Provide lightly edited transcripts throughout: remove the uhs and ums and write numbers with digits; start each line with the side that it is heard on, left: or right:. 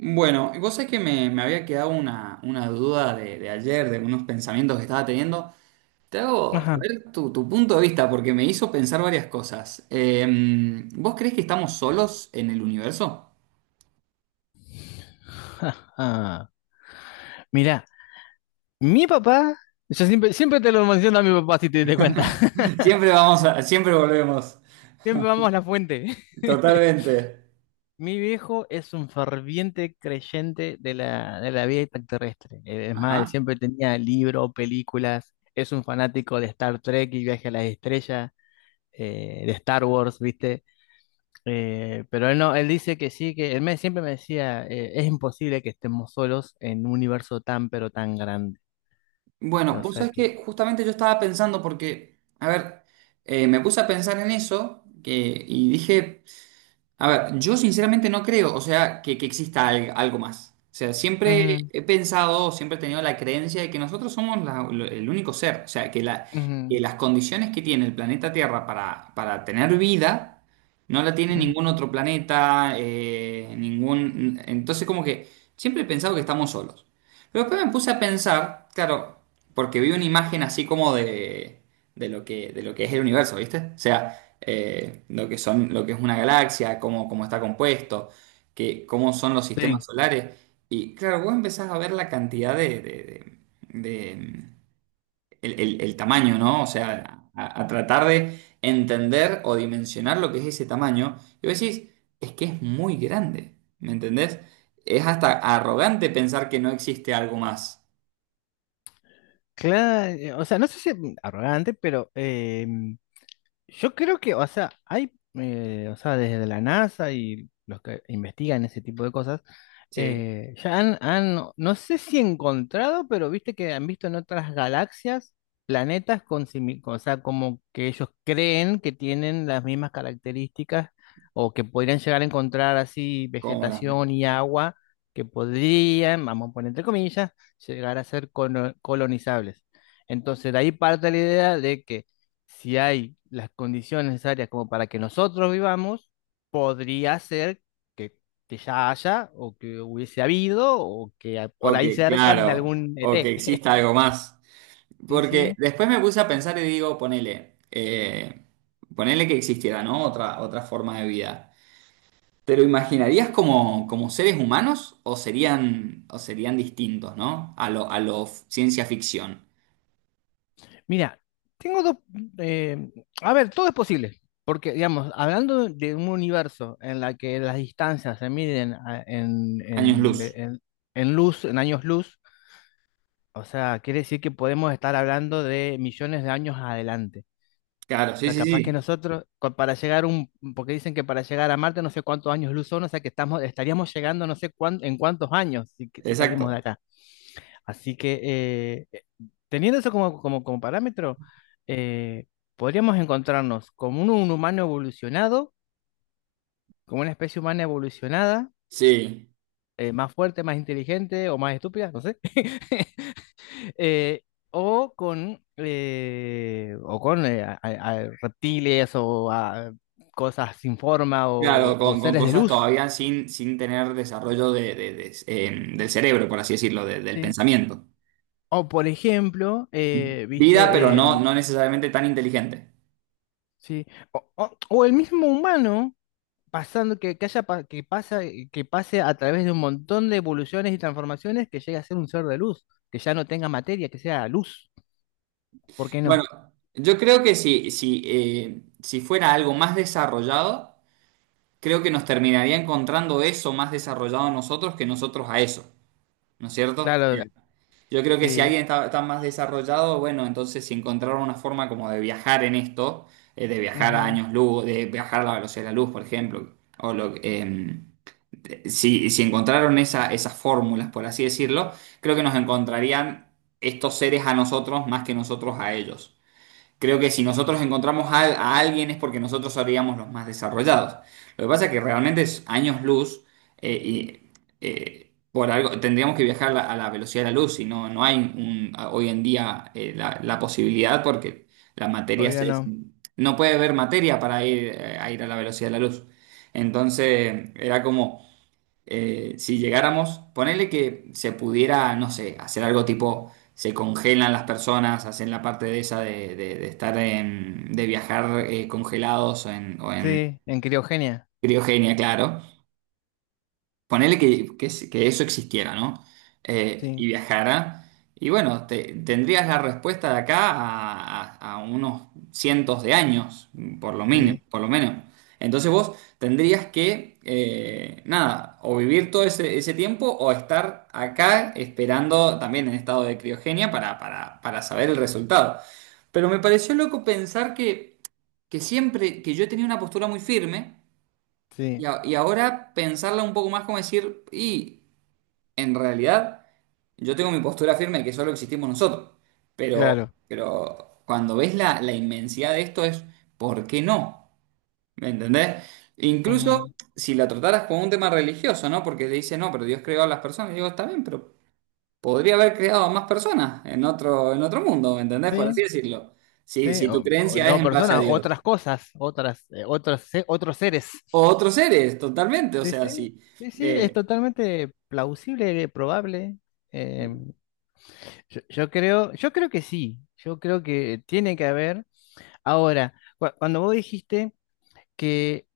right: Bueno, y vos sabés que me había quedado una duda de ayer, de unos pensamientos que estaba teniendo. Te hago, a
left: Ajá.
right: ver, tu punto de vista, porque me hizo pensar varias cosas. ¿Vos creés que estamos solos en el universo?
left: Ajá. Mira, mi papá, yo siempre, siempre te lo menciono a mi papá si te diste cuenta.
right: Siempre vamos a, siempre volvemos.
left: Siempre vamos a la fuente.
right: Totalmente.
left: Mi viejo es un ferviente creyente de la vida extraterrestre. Es más, él
right: Ajá.
left: siempre tenía libros, películas. Es un fanático de Star Trek y Viaje a las Estrellas, de Star Wars, ¿viste? Pero él no, él dice que sí, que siempre me decía, es imposible que estemos solos en un universo tan, pero tan grande.
right: Bueno,
left: O
right: vos
left: sea
right: sabés
left: que...
right: que justamente yo estaba pensando porque, a ver, me puse a pensar en eso que, y dije. A ver, yo sinceramente no creo, o sea, que exista algo más. O sea, siempre he pensado, siempre he tenido la creencia de que nosotros somos el único ser. O sea, que, que
left: Ujú,
right: las condiciones que tiene el planeta Tierra para tener vida no la tiene ningún
left: ujú.
right: otro planeta, ningún... Entonces, como que siempre he pensado que estamos solos. Pero después me puse a pensar, claro, porque vi una imagen así como de lo que es el universo, ¿viste? O sea, lo que son, lo que es una galaxia, cómo, cómo está compuesto, que, cómo son los
left: Sí,
right: sistemas solares. Y claro, vos empezás a ver la cantidad de, de- el, el tamaño, ¿no? O sea, a tratar de entender o dimensionar lo que es ese tamaño. Y vos decís, es que es muy grande, ¿me entendés? Es hasta arrogante pensar que no existe algo más.
left: claro, o sea, no sé si arrogante, pero yo creo que, o sea, o sea, desde la NASA y los que investigan ese tipo de cosas,
right: Sí,
left: han, no sé si encontrado, pero viste que han visto en otras galaxias planetas con o sea, como que ellos creen que tienen las mismas características o que podrían llegar a encontrar así
right: como las...
left: vegetación y agua que podrían, vamos a poner entre comillas, llegar a ser colonizables. Entonces, de ahí parte la idea de que si hay las condiciones necesarias como para que nosotros vivamos, podría ser que, que ya haya o que hubiese habido o que por
right: Ok,
left: ahí cercan de
right: claro.
left: algún
right: O que
left: ET.
right: exista algo más.
left: Sí,
right: Porque
left: sí.
right: después me puse a pensar y digo, ponele, ponele que existiera, ¿no? Otra, otra forma de vida. ¿Te lo imaginarías como, como seres humanos o serían distintos, ¿no? A lo ciencia ficción.
left: Mira, tengo dos... eh, a ver, todo es posible. Porque, digamos, hablando de un universo en la que las distancias se miden
right: Años luz.
left: en luz, en años luz, o sea, quiere decir que podemos estar hablando de millones de años adelante.
right: Claro,
left: O
right: sí,
left: sea,
right: sí,
left: capaz que
right: sí.
left: para llegar un, porque dicen que para llegar a Marte no sé cuántos años luz son, o sea que estaríamos llegando no sé en cuántos años si, si salimos de
right: Exacto.
left: acá. Así que teniendo eso como, como parámetro, eh, podríamos encontrarnos como un humano evolucionado, como una especie humana evolucionada,
right: Sí.
left: más fuerte, más inteligente o más estúpida, no sé. Eh, o con, o con a reptiles o a cosas sin forma
right: Claro,
left: o
right: con
left: seres de
right: cosas
left: luz,
right: todavía sin, sin tener desarrollo de, del cerebro, por así decirlo, del
left: ¿sí?
right: pensamiento.
left: O por ejemplo,
right: Vida, pero
left: viste,
right: no, no necesariamente tan inteligente.
left: ¿sí? O el mismo humano pasando que haya pa- que pasa, que pase a través de un montón de evoluciones y transformaciones que llegue a ser un ser de luz, que ya no tenga materia, que sea luz. ¿Por qué
right: Bueno,
left: no?
right: yo creo que si, si, si fuera algo más desarrollado, creo que nos terminaría encontrando eso más desarrollado a nosotros que nosotros a eso, ¿no es cierto? Sí.
left: Claro,
right: Yo creo que si
left: sí.
right: alguien está, está más desarrollado, bueno, entonces si encontraron una forma como de viajar en esto, de viajar a
left: Ujú,
right: años luz, de viajar a la velocidad de la luz, por ejemplo, o lo, si, si encontraron esa, esas fórmulas, por así decirlo, creo que nos encontrarían estos seres a nosotros más que nosotros a ellos. Creo que si nosotros encontramos a alguien es porque nosotros seríamos los más desarrollados. Lo que pasa es que realmente es años luz y por algo tendríamos que viajar a la velocidad de la luz y no, no hay hoy en día la, la posibilidad porque la materia
left: obvio
right: se,
left: no.
right: no puede haber materia para ir, a ir a la velocidad de la luz. Entonces era como si llegáramos, ponerle que se pudiera, no sé, hacer algo tipo, se congelan las personas, hacen la parte de esa de, de estar en, de viajar congelados o en
left: Sí, en criogenia.
right: criogenia, claro. Ponele que, que eso existiera, ¿no?
left: Sí.
right: Y viajara. Y bueno, tendrías la respuesta de acá a, a unos cientos de años, por lo mínimo,
left: Sí,
right: por lo menos. Entonces vos tendrías que, nada, o vivir todo ese, ese tiempo o estar acá esperando también en estado de criogenia para saber el resultado. Pero me pareció loco pensar que siempre, que yo tenía una postura muy firme. Y,
left: sí,
right: y ahora pensarla un poco más como decir, y en realidad yo tengo mi postura firme de que solo existimos nosotros, pero,
left: claro.
right: pero cuando ves la, la inmensidad de esto es, ¿por qué no? ¿Me entendés? Incluso
left: Ujú.
right: si la trataras como un tema religioso, ¿no? Porque te dice, no, pero Dios creó a las personas, y digo, está bien, pero podría haber creado a más personas en otro mundo, ¿me entendés? Por así
left: Sí,
right: decirlo. Si,
left: sí,
right: si tu
left: o-
right: creencia
left: no
right: es en base a
left: personas,
right: Dios.
left: otras cosas, otros seres.
right: O otros seres, totalmente, o
left: Sí,
right: sea,
left: sí,
right: sí.
left: sí, sí, es
right: eh,
left: totalmente plausible, probable. Eh, yo creo que sí, yo creo que tiene que haber. Ahora, cuando vos dijiste que,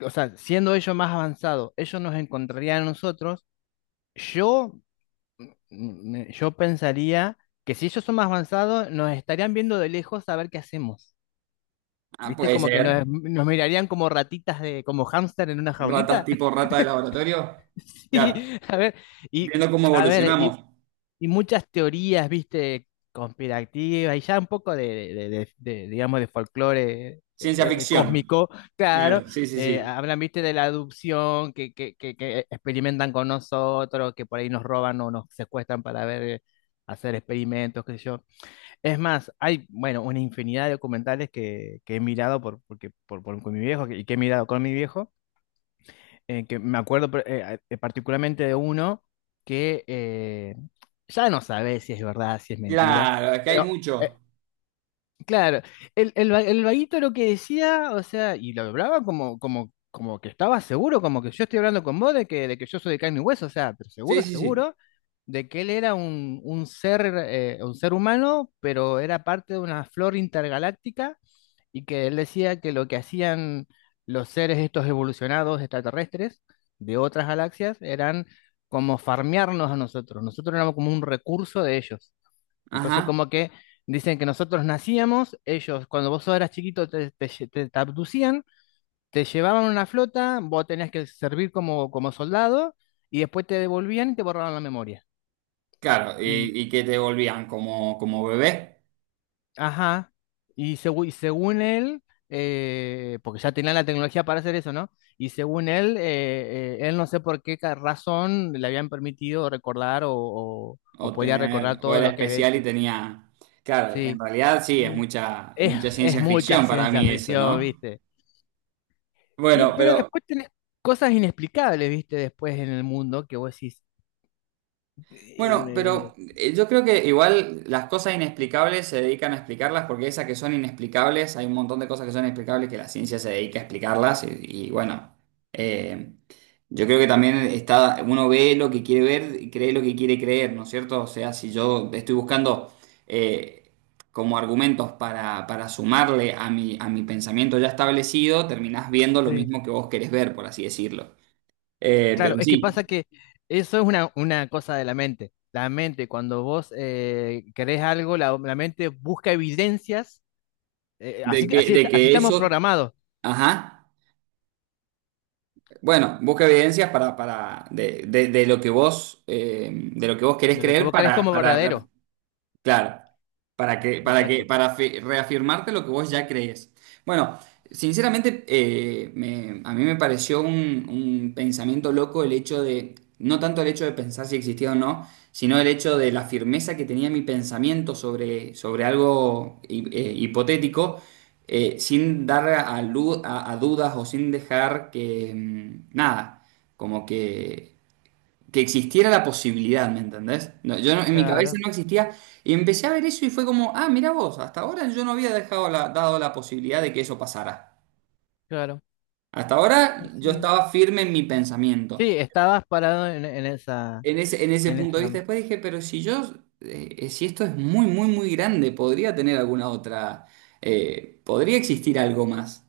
left: o sea, siendo ellos más avanzados, ellos nos encontrarían a nosotros, yo yo pensaría que si ellos son más avanzados, nos estarían viendo de lejos a ver qué hacemos.
right: Ah,
left: ¿Viste?
right: puede
left: Como que
right: ser.
left: nos mirarían como ratitas de, como hámster en una
right: Ratas
left: jaulita.
right: tipo rata de laboratorio.
left: Sí,
right: Claro.
left: a ver, y
right: Viendo cómo
left: a ver, y
right: evolucionamos.
left: y muchas teorías, viste, conspirativas y ya un poco de, digamos, de folclore
right: Ciencia ficción.
left: cósmico, claro,
right: Claro, sí, sí, sí.
left: hablan, viste, de la adopción que experimentan con nosotros, que por ahí nos roban o nos secuestran para ver, hacer experimentos, qué sé yo. Es más, hay, bueno, una infinidad de documentales que he mirado por, porque, por- con mi viejo y que he mirado con mi viejo que me acuerdo particularmente de uno que ya no sabe si es verdad, si es mentira,
right: Claro, es que hay
left: pero eh,
right: mucho.
left: claro, el vaguito lo que decía, o sea, y lo hablaba como, como que estaba seguro, como que yo estoy hablando con vos de que yo soy de carne y hueso, o sea, pero
right: Sí,
left: seguro,
right: sí, sí.
left: seguro de que él era un ser humano, pero era parte de una flor intergaláctica y que él decía que lo que hacían los seres estos evolucionados extraterrestres de otras galaxias eran como farmearnos a nosotros, nosotros éramos como un recurso de ellos. Entonces
right: Ajá.
left: como que dicen que nosotros nacíamos, ellos cuando vos eras chiquito te abducían, te llevaban a una flota, vos tenías que servir como, como soldado y después te devolvían y te borraban la memoria.
right: Claro, y que te volvían como, como bebé.
left: Ajá. Y, y según él, porque ya tenía la tecnología para hacer eso, ¿no? Y según él, él no sé por qué razón le habían permitido recordar
right: O
left: o podía
right: tener,
left: recordar
right: o
left: todo
right: era
left: lo que había
right: especial y
left: hecho.
right: tenía. Claro,
left: Sí.
right: en realidad sí, es
left: Y
right: mucha, mucha
left: es
right: ciencia
left: mucha
right: ficción para
left: ciencia
right: mí eso,
left: ficción,
right: ¿no?
left: ¿viste? Y,
right: Bueno,
left: pero
right: pero
left: después tenés cosas inexplicables, ¿viste? Después en el mundo que vos decís. eh,
right: Bueno,
left: eh,
right: pero
left: eh,
right: yo creo que igual las cosas inexplicables se dedican a explicarlas porque esas que son inexplicables, hay un montón de cosas que son inexplicables que la ciencia se dedica a explicarlas y bueno, eh, yo creo que también está, uno ve lo que quiere ver y cree lo que quiere creer, ¿no es cierto? O sea, si yo estoy buscando eh, como argumentos para sumarle a mi pensamiento ya establecido, terminás viendo lo
left: sí.
right: mismo que vos querés ver, por así decirlo.
left: Claro,
right: Pero
left: es que
right: sí,
left: pasa que eso es una cosa de la mente. La mente, cuando vos querés algo, la mente busca evidencias. Así,
right: de
left: así
right: que
left: estamos
right: eso...
left: programados,
right: Ajá. Bueno, busca evidencias para de, de lo que vos, de lo que vos querés
left: de lo que
right: creer
left: vos crees
right: para,
left: como
right: para.
left: verdadero.
right: Claro, para que, para que,
left: Exacto.
right: para reafirmarte lo que vos ya crees. Bueno, sinceramente, a mí me pareció un pensamiento loco el hecho de, no tanto el hecho de pensar si existía o no, sino el hecho de la firmeza que tenía mi pensamiento sobre, sobre algo hipotético, sin dar a, a dudas o sin dejar que, nada, como que existiera la posibilidad, ¿me entendés? No, yo no- en mi cabeza
left: Claro,
right: no existía y empecé a ver eso y fue como, ah, mira vos, hasta ahora yo no había dejado dado la posibilidad de que eso pasara.
left: claro.
right: Hasta
left: Y
right: ahora yo
left: sí.
right: estaba firme en mi pensamiento,
left: Sí, estabas parado en esa,
right: en ese
left: en
right: punto de vista.
left: esa.
right: Después dije, pero si yo, si esto es muy, muy, muy grande, podría tener alguna otra, podría existir algo más.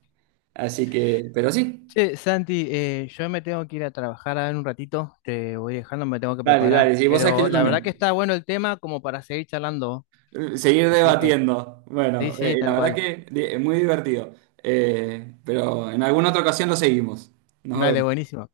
right: Así que, pero sí,
left: Sí, Santi, yo me tengo que ir a trabajar ahora en un ratito, te voy dejando, me tengo que
right: dale,
left: preparar.
right: dale, sí, vos sabés que
left: Pero
right: yo
left: la verdad que
right: también.
left: está bueno el tema como para seguir charlando.
right: Seguir
left: Así que,
right: debatiendo.
left: sí,
right: Bueno,
left: sí,
right: la
left: tal
right: verdad
left: cual.
right: que es muy divertido. Pero en alguna otra ocasión lo seguimos. Nos
left: Dale,
right: vemos.
left: buenísimo.